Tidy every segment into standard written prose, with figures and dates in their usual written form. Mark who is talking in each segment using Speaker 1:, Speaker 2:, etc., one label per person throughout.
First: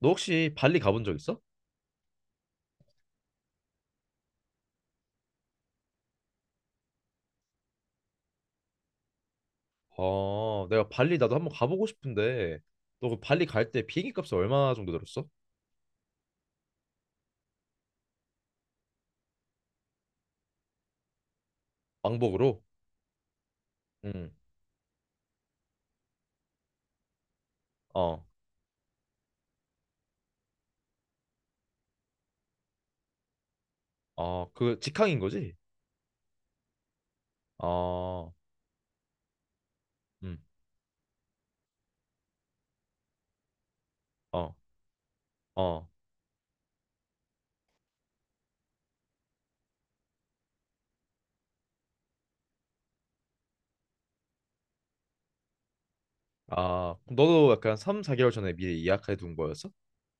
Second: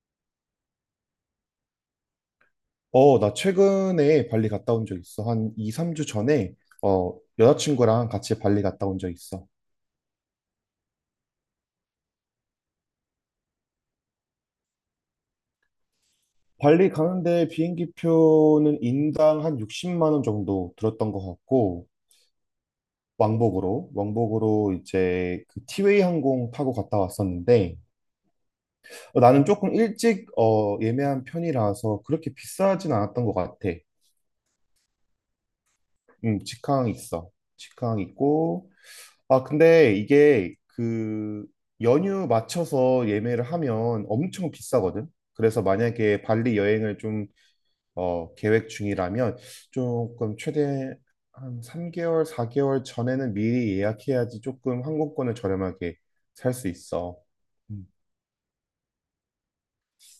Speaker 1: 너 혹시 발리 가본 적 있어?
Speaker 2: 나 최근에 발리 갔다 온 적 있어. 한 2, 3주 전에. 어, 여자친구랑 같이 발리 갔다 온 적 있어.
Speaker 1: 아, 내가 발리 나도 한번 가보고 싶은데 너 그 발리 갈 때 비행기 값이 얼마 정도 들었어?
Speaker 2: 발리 가는데 비행기 표는 인당 한 60만 원 정도 들었던 것 같고,
Speaker 1: 왕복으로?
Speaker 2: 왕복으로
Speaker 1: 응.
Speaker 2: 왕복으로 이제 그 티웨이 항공 타고 갔다 왔었는데,
Speaker 1: 어.
Speaker 2: 나는 조금 일찍 예매한 편이라서 그렇게 비싸진 않았던 것 같아.
Speaker 1: 어, 그 직항인 거지?
Speaker 2: 직항 있어. 직항
Speaker 1: 아,
Speaker 2: 있고, 아, 근데
Speaker 1: 음.
Speaker 2: 이게 그 연휴 맞춰서 예매를 하면 엄청
Speaker 1: 어.
Speaker 2: 비싸거든. 그래서
Speaker 1: 어.
Speaker 2: 만약에 발리 여행을 좀 계획 중이라면 조금 최대 한 3개월, 4개월 전에는 미리 예약해야지 조금 항공권을 저렴하게 살 수
Speaker 1: 아, 그럼
Speaker 2: 있어.
Speaker 1: 너도 약간
Speaker 2: 음.
Speaker 1: 3, 4개월 전에 미리 예약해 둔 거였어?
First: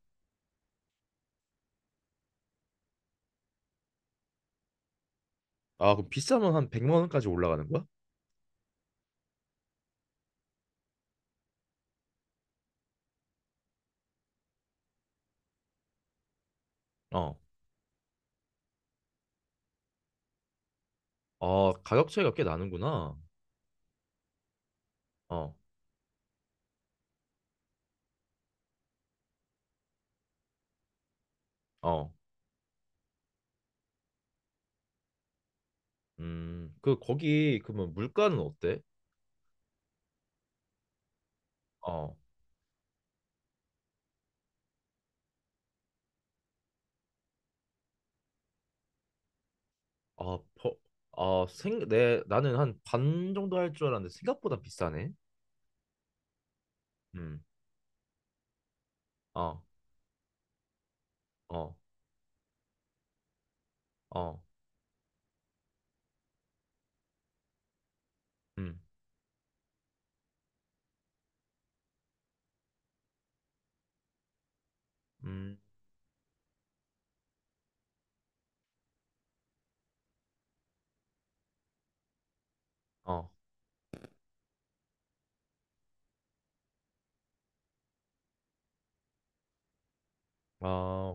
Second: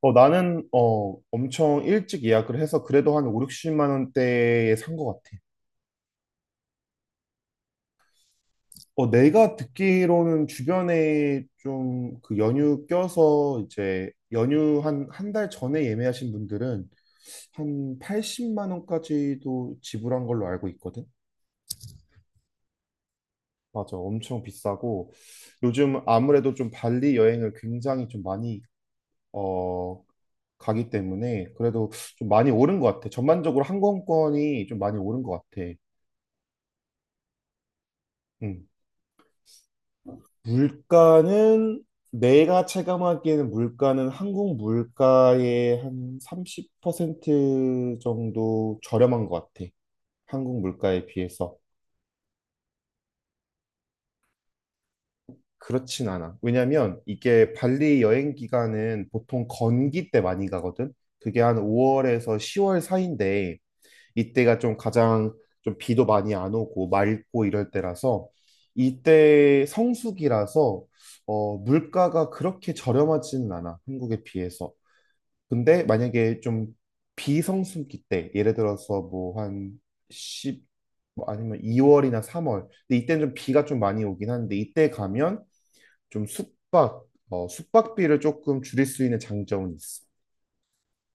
Speaker 2: 나는 엄청 일찍 예약을 해서 그래도 한 5, 60만 원대에 산 것 같아.
Speaker 1: 아, 그럼 비싸면 한 100만 원까지 올라가는 거야?
Speaker 2: 내가 듣기로는 주변에 좀 그 연휴 껴서 이제 연휴 한 한 달 전에 예매하신 분들은
Speaker 1: 어.
Speaker 2: 한 80만 원까지도 지불한 걸로 알고 있거든.
Speaker 1: 어, 가격 차이가 꽤 나는구나.
Speaker 2: 맞아, 엄청 비싸고,
Speaker 1: 어.
Speaker 2: 요즘 아무래도 좀 발리 여행을 굉장히 좀 많이 어 가기 때문에, 그래도
Speaker 1: 어.
Speaker 2: 좀 많이 오른 것 같아. 전반적으로 항공권이 좀 많이 오른 것 같아.
Speaker 1: 음. 그 거기 그러면 물가는
Speaker 2: 응.
Speaker 1: 어때?
Speaker 2: 물가는,
Speaker 1: 어.
Speaker 2: 내가 체감하기에는 물가는 한국 물가의 한 30% 정도 저렴한 것 같아.
Speaker 1: 아,
Speaker 2: 한국 물가에
Speaker 1: 아,
Speaker 2: 비해서.
Speaker 1: 나는 한 반 정도 할 줄 알았는데 생각보다 비싸네.
Speaker 2: 그렇진 않아. 왜냐면
Speaker 1: 음,
Speaker 2: 이게 발리 여행 기간은 보통
Speaker 1: 어,
Speaker 2: 건기 때 많이 가거든. 그게 한
Speaker 1: 어,
Speaker 2: 5월에서 10월 사이인데,
Speaker 1: 어,
Speaker 2: 이때가 좀 가장 좀 비도 많이 안 오고 맑고 이럴 때라서,
Speaker 1: 음,
Speaker 2: 이때 성수기라서 물가가 그렇게 저렴하지는 않아, 한국에 비해서.
Speaker 1: 음,
Speaker 2: 근데 만약에 좀 비성수기 때, 예를 들어서 뭐 한 10, 뭐 아니면 2월이나 3월. 근데 이때는
Speaker 1: 어,
Speaker 2: 좀 비가 좀 많이 오긴 하는데, 이때 가면 좀 숙박비를 조금 줄일 수 있는 장점은 있어.
Speaker 1: 아,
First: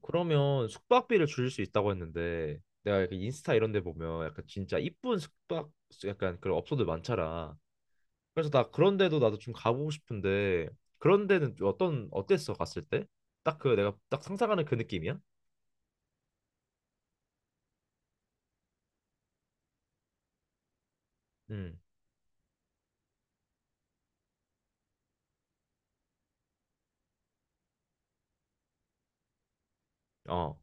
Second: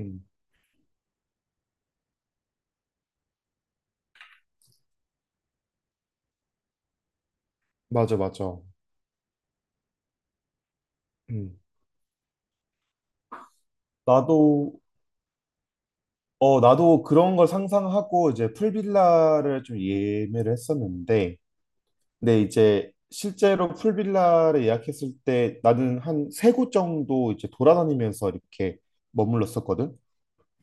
Speaker 2: 음,
Speaker 1: 그러면 숙박비를 줄일 수 있다고 했는데 내가 이렇게 인스타 이런 데 보면 약간 진짜 이쁜 숙박 약간 그런 업소들 많잖아.
Speaker 2: 맞아,
Speaker 1: 그래서
Speaker 2: 맞아.
Speaker 1: 나 그런 데도 나도 좀 가보고 싶은데 그런 데는
Speaker 2: 음,
Speaker 1: 좀 어떤 어땠어 갔을 때? 딱 그 내가 딱
Speaker 2: 나도
Speaker 1: 상상하는 그 느낌이야?
Speaker 2: 나도 그런 걸 상상하고 이제 풀빌라를 좀 예매를 했었는데,
Speaker 1: 음,
Speaker 2: 근데 이제 실제로 풀빌라를 예약했을 때 나는 한 세 곳 정도 이제 돌아다니면서 이렇게 머물렀었거든.
Speaker 1: 어,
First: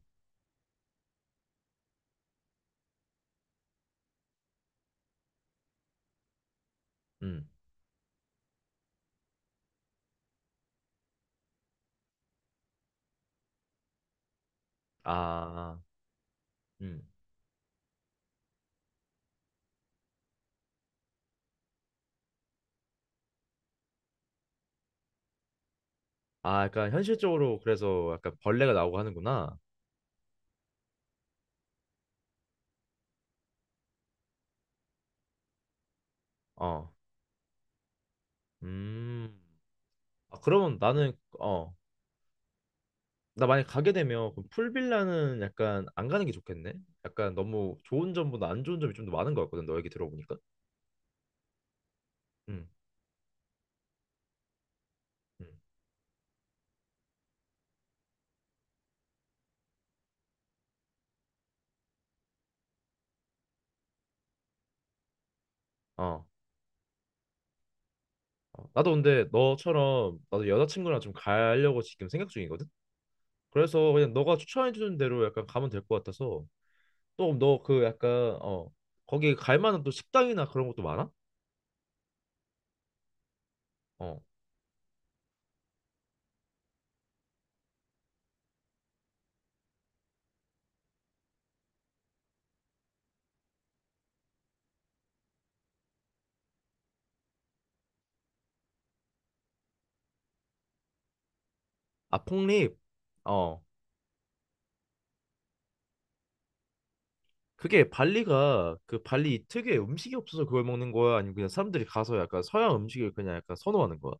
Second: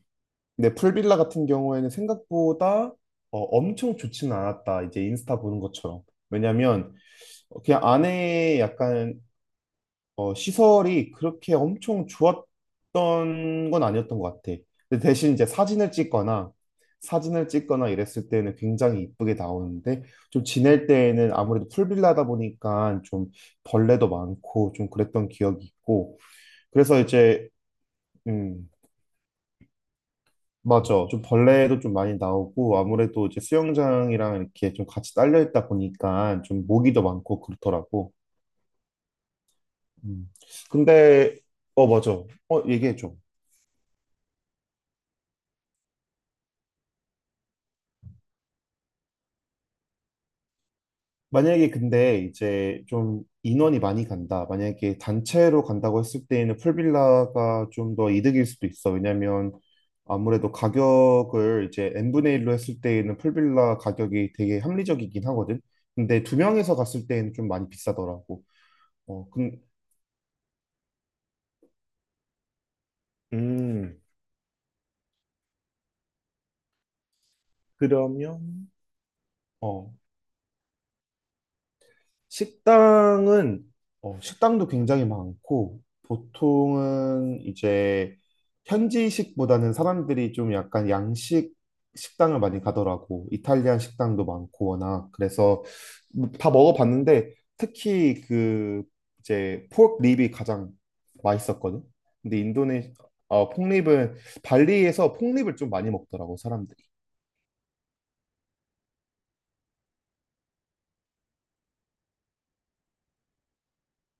Speaker 2: 근데 풀빌라 같은 경우에는 생각보다 엄청 좋지는 않았다, 이제 인스타 보는 것처럼. 왜냐면
Speaker 1: 음,
Speaker 2: 그냥 안에 약간 시설이 그렇게 엄청 좋았던 건 아니었던 것 같아. 근데 대신 이제
Speaker 1: 아, 음,
Speaker 2: 사진을 찍거나 이랬을 때는 굉장히 이쁘게 나오는데, 좀 지낼 때에는 아무래도 풀빌라다 보니까 좀 벌레도 많고 좀 그랬던 기억이 있고.
Speaker 1: 아, 약간
Speaker 2: 그래서 이제,
Speaker 1: 현실적으로 그래서 약간
Speaker 2: 음
Speaker 1: 벌레가 나오고 하는구나.
Speaker 2: 맞아, 좀 벌레도 좀 많이 나오고, 아무래도 이제 수영장이랑 이렇게 좀 같이 딸려 있다 보니까 좀
Speaker 1: 어.
Speaker 2: 모기도 많고 그렇더라고.
Speaker 1: 음.
Speaker 2: 음
Speaker 1: 아, 그러면 나는
Speaker 2: 근데,
Speaker 1: 어.
Speaker 2: 어, 맞아. 얘기해 줘.
Speaker 1: 나 만약 가게 되면 그럼 풀빌라는 약간 안 가는 게 좋겠네. 약간 너무 좋은 점보다 안 좋은 점이 좀 더 많은 것 같거든. 너 얘기 들어보니까.
Speaker 2: 만약에, 근데
Speaker 1: 음.
Speaker 2: 이제 좀 인원이 많이 간다, 만약에
Speaker 1: 음.
Speaker 2: 단체로 간다고 했을 때에는 풀빌라가 좀 더 이득일 수도 있어. 왜냐면 아무래도 가격을 이제 n분의 1로 했을 때에는 풀빌라 가격이 되게 합리적이긴 하거든. 근데
Speaker 1: 어.
Speaker 2: 두 명에서 갔을 때에는 좀 많이 비싸더라고.
Speaker 1: 어. 나도 근데
Speaker 2: 어, 근,
Speaker 1: 너처럼 나도 여자친구랑 좀 가려고 지금 생각 중이거든. 그래서
Speaker 2: 음,
Speaker 1: 그냥 너가 추천해 주는 대로 약간 가면 될 것 같아서 또 너 그 약간
Speaker 2: 그러면,
Speaker 1: 어 거기 갈 만한 또
Speaker 2: 어,
Speaker 1: 식당이나 그런 것도 많아?
Speaker 2: 식당은
Speaker 1: 어.
Speaker 2: 식당도 굉장히 많고, 보통은 이제 현지식보다는 사람들이 좀 약간 양식 식당을 많이 가더라고. 이탈리안 식당도 많고 워낙 그래서 뭐다 먹어봤는데, 특히 그 이제 포크 립이 가장 맛있었거든.
Speaker 1: 아,
Speaker 2: 근데
Speaker 1: 폭립. 어.
Speaker 2: 폭립은, 발리에서 폭립을 좀 많이 먹더라고 사람들이.
Speaker 1: 그게 발리가 그 발리 특유의 음식이 없어서 그걸 먹는 거야? 아니면 그냥 사람들이 가서 약간 서양 음식을 그냥 약간 선호하는 거야?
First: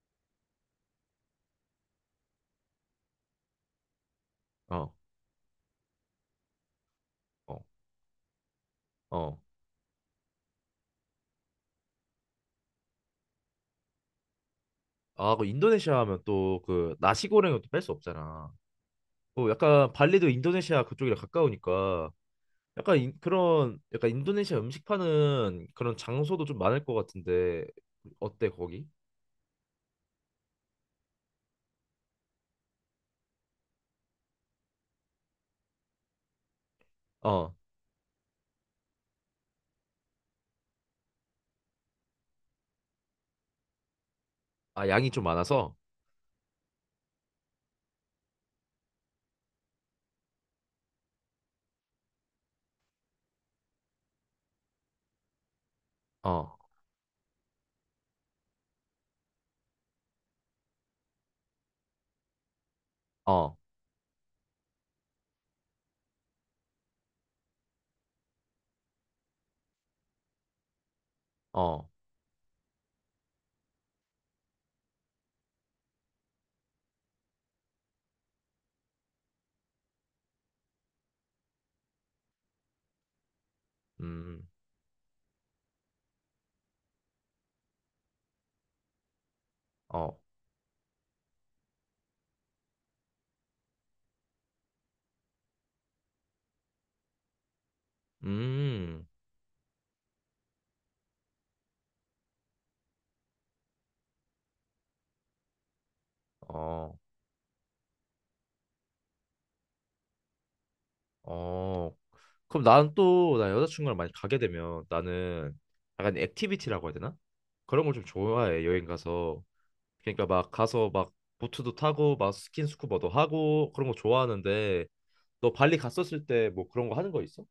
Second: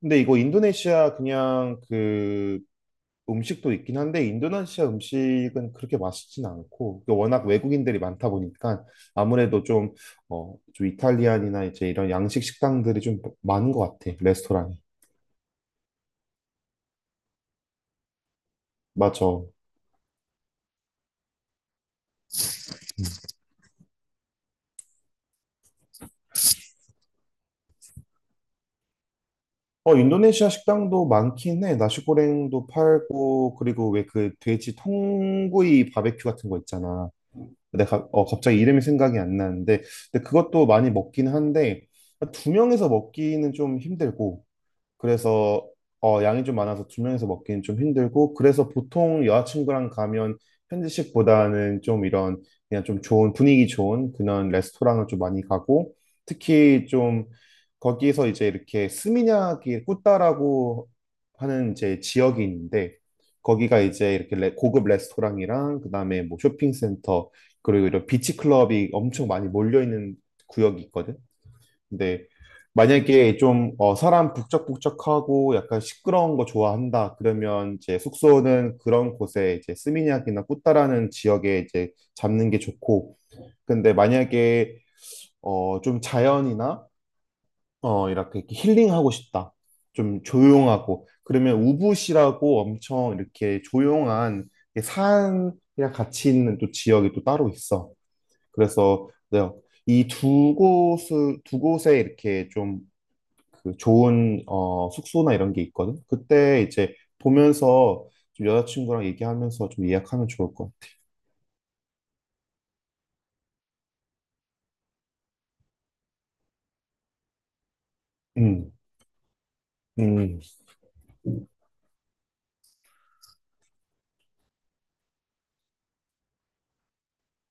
Speaker 2: 근데 이거 인도네시아 그냥 그 음식도 있긴 한데, 인도네시아
Speaker 1: 어,
Speaker 2: 음식은 그렇게 맛있진 않고, 그 워낙
Speaker 1: 어,
Speaker 2: 외국인들이 많다 보니까
Speaker 1: 어.
Speaker 2: 아무래도 좀 이탈리안이나 이제 이런 양식 식당들이 좀 많은 것 같아, 레스토랑이.
Speaker 1: 아, 그 인도네시아 하면 또 그 나시고랭을 또 뺄 수 없잖아.
Speaker 2: 맞아.
Speaker 1: 어, 약간 발리도 인도네시아 그쪽이랑 가까우니까 약간 그런 약간 인도네시아 음식 파는 그런 장소도 좀 많을 것 같은데 어때 거기?
Speaker 2: 인도네시아 식당도 많긴 해. 나시고랭도 팔고, 그리고 왜 그 돼지 통구이 바베큐 같은 거 있잖아.
Speaker 1: 어,
Speaker 2: 내가 갑자기 이름이 생각이 안 나는데, 근데 그것도 많이 먹긴 한데 두 명에서 먹기는 좀 힘들고.
Speaker 1: 아 양이 좀
Speaker 2: 그래서
Speaker 1: 많아서?
Speaker 2: 양이 좀 많아서 두 명이서 먹기는 좀 힘들고, 그래서 보통 여자친구랑 가면 현지식보다는 좀 이런, 그냥 좀 좋은 분위기 좋은 그런 레스토랑을 좀 많이 가고.
Speaker 1: 어,
Speaker 2: 특히 좀 거기서 이제 이렇게 스미냑이 꾸따라고 하는 이제 지역이 있는데,
Speaker 1: 어,
Speaker 2: 거기가 이제 이렇게 고급 레스토랑이랑 그다음에 뭐 쇼핑센터, 그리고 이런 비치 클럽이 엄청 많이 몰려 있는 구역이 있거든.
Speaker 1: 어,
Speaker 2: 근데 만약에 좀 사람 북적북적하고 약간 시끄러운 거 좋아한다 그러면, 이제 숙소는 그런 곳에, 이제 스미냑이나 꾸따라는 지역에 이제 잡는 게 좋고. 근데
Speaker 1: 음,
Speaker 2: 만약에 좀 자연이나 이렇게 힐링하고 싶다,
Speaker 1: 어,
Speaker 2: 좀 조용하고 그러면, 우붓이라고 엄청 이렇게 조용한 산이랑 같이 있는 또 지역이 또 따로 있어.
Speaker 1: 음,
Speaker 2: 그래서, 네, 이 두 곳을 두 곳에 이렇게 좀 그 좋은 숙소나 이런 게 있거든. 그때 이제
Speaker 1: 어.
Speaker 2: 보면서 좀 여자친구랑 얘기하면서 좀 예약하면 좋을 것 같아.
Speaker 1: 어, 그럼 나는 또, 나 여자친구랑 많이 가게 되면 나는 약간 액티비티라고 해야 되나? 그런 걸 좀 좋아해,
Speaker 2: 음,
Speaker 1: 여행 가서. 그러니까
Speaker 2: 음.
Speaker 1: 막 가서 막 보트도 타고 막 스킨스쿠버도 하고 그런 거 좋아하는데 너 발리 갔었을 때 뭐 그런 거 하는 거 있어?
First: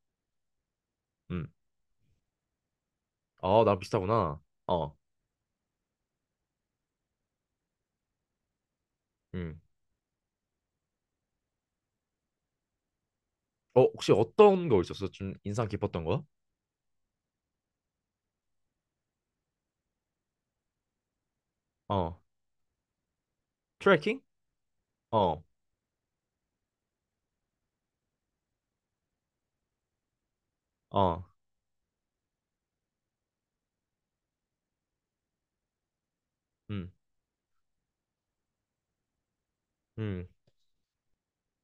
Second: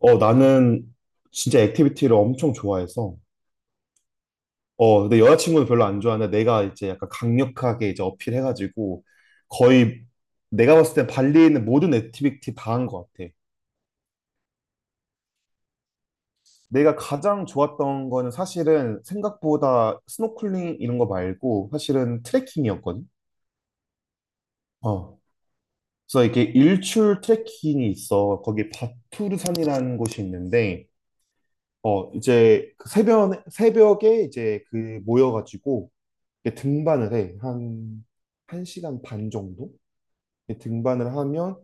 Speaker 2: 나는
Speaker 1: 응.
Speaker 2: 진짜 액티비티를 엄청 좋아해서.
Speaker 1: 아, 나랑 비슷하구나. 어,
Speaker 2: 근데 여자친구는 별로 안 좋아하는데 내가 이제 약간 강력하게 이제 어필해가지고,
Speaker 1: 응.
Speaker 2: 거의 내가 봤을 때 발리에 있는 모든 액티비티 다 한 것 같아.
Speaker 1: 어, 혹시 어떤 거 있었어? 좀 인상 깊었던 거?
Speaker 2: 내가 가장 좋았던 거는, 사실은 생각보다 스노클링 이런 거 말고
Speaker 1: 어,
Speaker 2: 사실은 트레킹이었거든.
Speaker 1: 트레킹?
Speaker 2: 어.
Speaker 1: 어,
Speaker 2: 그래서 이렇게 일출 트레킹이 있어. 거기 바투르산이라는 곳이 있는데,
Speaker 1: 어,
Speaker 2: 이제 그 새벽에 이제 그 모여가지고 이렇게
Speaker 1: 응,
Speaker 2: 등반을 해. 한 시간 반 정도?
Speaker 1: 응.
Speaker 2: 이렇게 등반을 하면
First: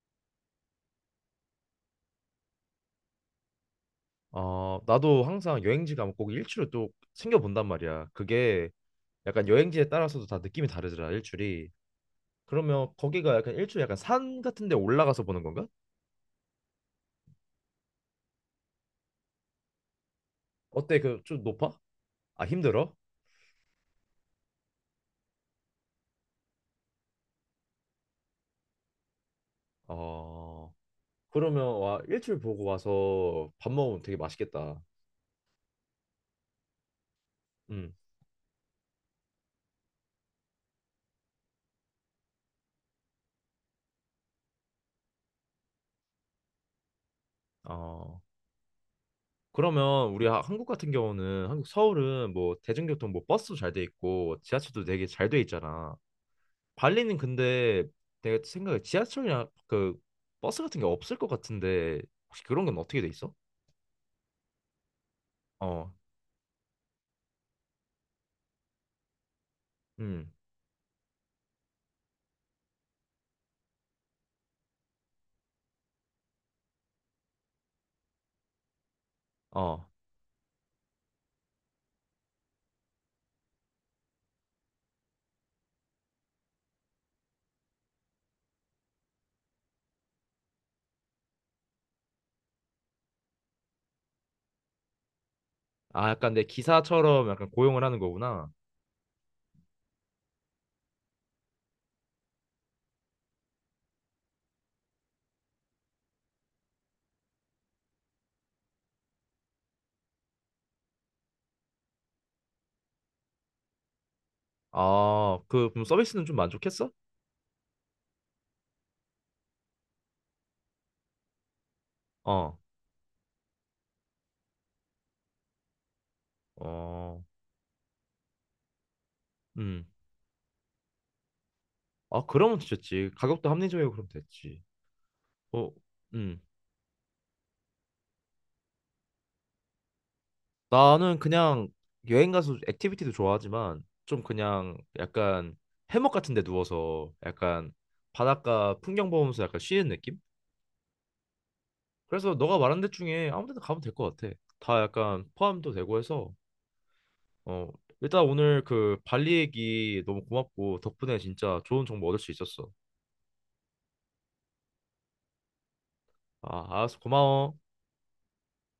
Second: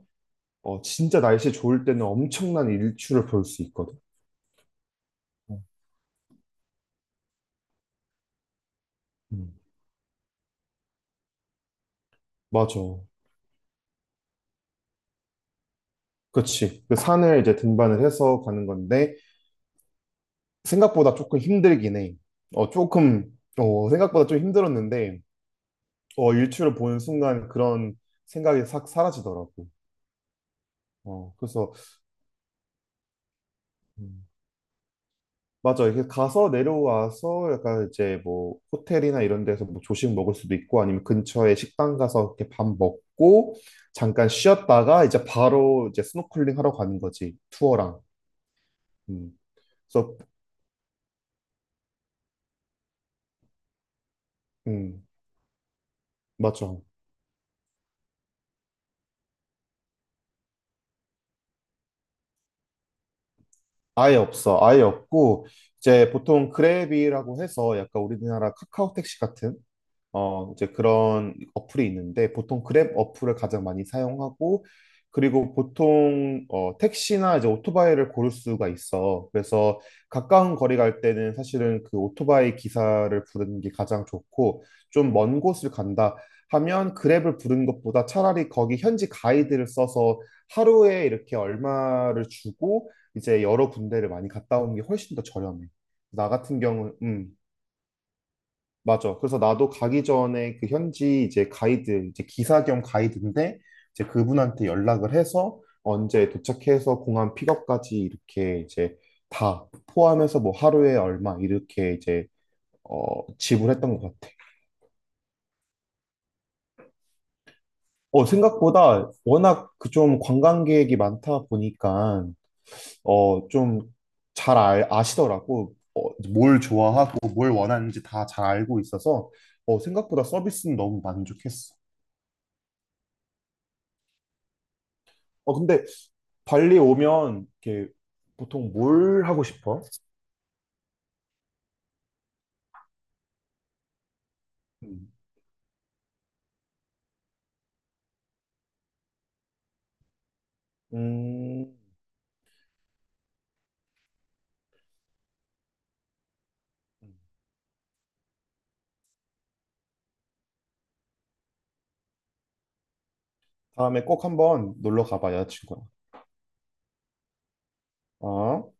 Speaker 2: 진짜 날씨 좋을 때는 엄청난 일출을 볼 수 있거든.
Speaker 1: 어, 나도
Speaker 2: 어,
Speaker 1: 항상 여행지 가면 꼭 일주를 또 챙겨본단 말이야. 그게 약간
Speaker 2: 음,
Speaker 1: 여행지에 따라서도 다 느낌이 다르더라 일출이
Speaker 2: 맞아.
Speaker 1: 그러면 거기가 약간 일출 약간 산 같은 데 올라가서 보는 건가?
Speaker 2: 그치. 그 산을 이제 등반을 해서 가는 건데,
Speaker 1: 어때
Speaker 2: 생각보다
Speaker 1: 그
Speaker 2: 조금
Speaker 1: 좀 높아?
Speaker 2: 힘들긴 해.
Speaker 1: 아
Speaker 2: 어,
Speaker 1: 힘들어?
Speaker 2: 조금, 생각보다 좀 힘들었는데, 일출을 보는 순간 그런 생각이 싹 사라지더라고.
Speaker 1: 어
Speaker 2: 그래서.
Speaker 1: 그러면 와 일출 보고 와서 밥 먹으면 되게
Speaker 2: 음,
Speaker 1: 맛있겠다
Speaker 2: 맞아. 이렇게 가서 내려와서 약간 이제 뭐 호텔이나 이런 데서 뭐 조식 먹을 수도 있고, 아니면 근처에 식당 가서 이렇게 밥 먹고, 잠깐 쉬었다가 이제 바로 이제 스노클링 하러 가는 거지. 투어랑.
Speaker 1: 음어
Speaker 2: 음,
Speaker 1: 그러면
Speaker 2: 그래서,
Speaker 1: 우리 한국 같은 경우는 한국 서울은 뭐 대중교통 뭐 버스도 잘 돼 있고 지하철도
Speaker 2: 음,
Speaker 1: 되게 잘 돼 있잖아
Speaker 2: 맞아.
Speaker 1: 발리는 근데 내가 생각에 지하철이나 그 버스 같은 게 없을 것 같은데 혹시 그런 건 어떻게 돼 있어?
Speaker 2: 아예 없어. 아예 없고,
Speaker 1: 어
Speaker 2: 이제 보통 그랩이라고 해서 약간 우리나라 카카오 택시 같은,
Speaker 1: 음.
Speaker 2: 이제 그런 어플이 있는데, 보통 그랩 어플을 가장 많이 사용하고, 그리고 보통 택시나 이제 오토바이를 고를 수가 있어. 그래서
Speaker 1: 어.
Speaker 2: 가까운 거리 갈 때는 사실은 그 오토바이 기사를 부르는 게 가장 좋고, 좀 먼 곳을 간다 하면 그랩을 부르는 것보다 차라리 거기 현지 가이드를 써서 하루에 이렇게 얼마를 주고 이제 여러 군데를 많이 갔다 오는 게 훨씬 더 저렴해.
Speaker 1: 아,
Speaker 2: 나
Speaker 1: 약간 내
Speaker 2: 같은
Speaker 1: 기사처럼
Speaker 2: 경우는,
Speaker 1: 약간 고용을 하는 거구나.
Speaker 2: 맞아. 그래서 나도 가기 전에 그 현지 이제 가이드, 이제 기사 겸 가이드인데, 이제 그분한테 연락을 해서 언제 도착해서 공항 픽업까지 이렇게 이제 다 포함해서 뭐 하루에 얼마 이렇게 이제 어, 지불했던 것 같아.
Speaker 1: 아, 그럼 서비스는 좀 만족했어?
Speaker 2: 생각보다 워낙 그 좀 관광객이 많다 보니까
Speaker 1: 어,
Speaker 2: 좀 잘 아시더라고. 뭘 좋아하고
Speaker 1: 어,
Speaker 2: 뭘 원하는지 다 잘 알고 있어서,
Speaker 1: 음.
Speaker 2: 생각보다 서비스는 너무 만족했어.
Speaker 1: 아, 그러면 됐지. 가격도 합리적이고 그럼 됐지. 어,
Speaker 2: 근데
Speaker 1: 음.
Speaker 2: 발리 오면 이렇게 보통 뭘 하고 싶어?
Speaker 1: 나는 그냥 여행 가서 액티비티도 좋아하지만 좀 그냥
Speaker 2: 음.
Speaker 1: 약간 해먹 같은 데 누워서 약간 바닷가 풍경 보면서 약간 쉬는 느낌?
Speaker 2: 음,
Speaker 1: 그래서 너가 말한 데 중에 아무 데나 가면 될 것 같아. 다 약간 포함도 되고 해서 어, 일단 오늘 그 발리 얘기 너무 고맙고 덕분에 진짜 좋은 정보 얻을 수 있었어.
Speaker 2: 다음에 꼭 한번 놀러 가봐, 여자친구랑.
Speaker 1: 아, 알았어. 고마워.
Speaker 2: 어?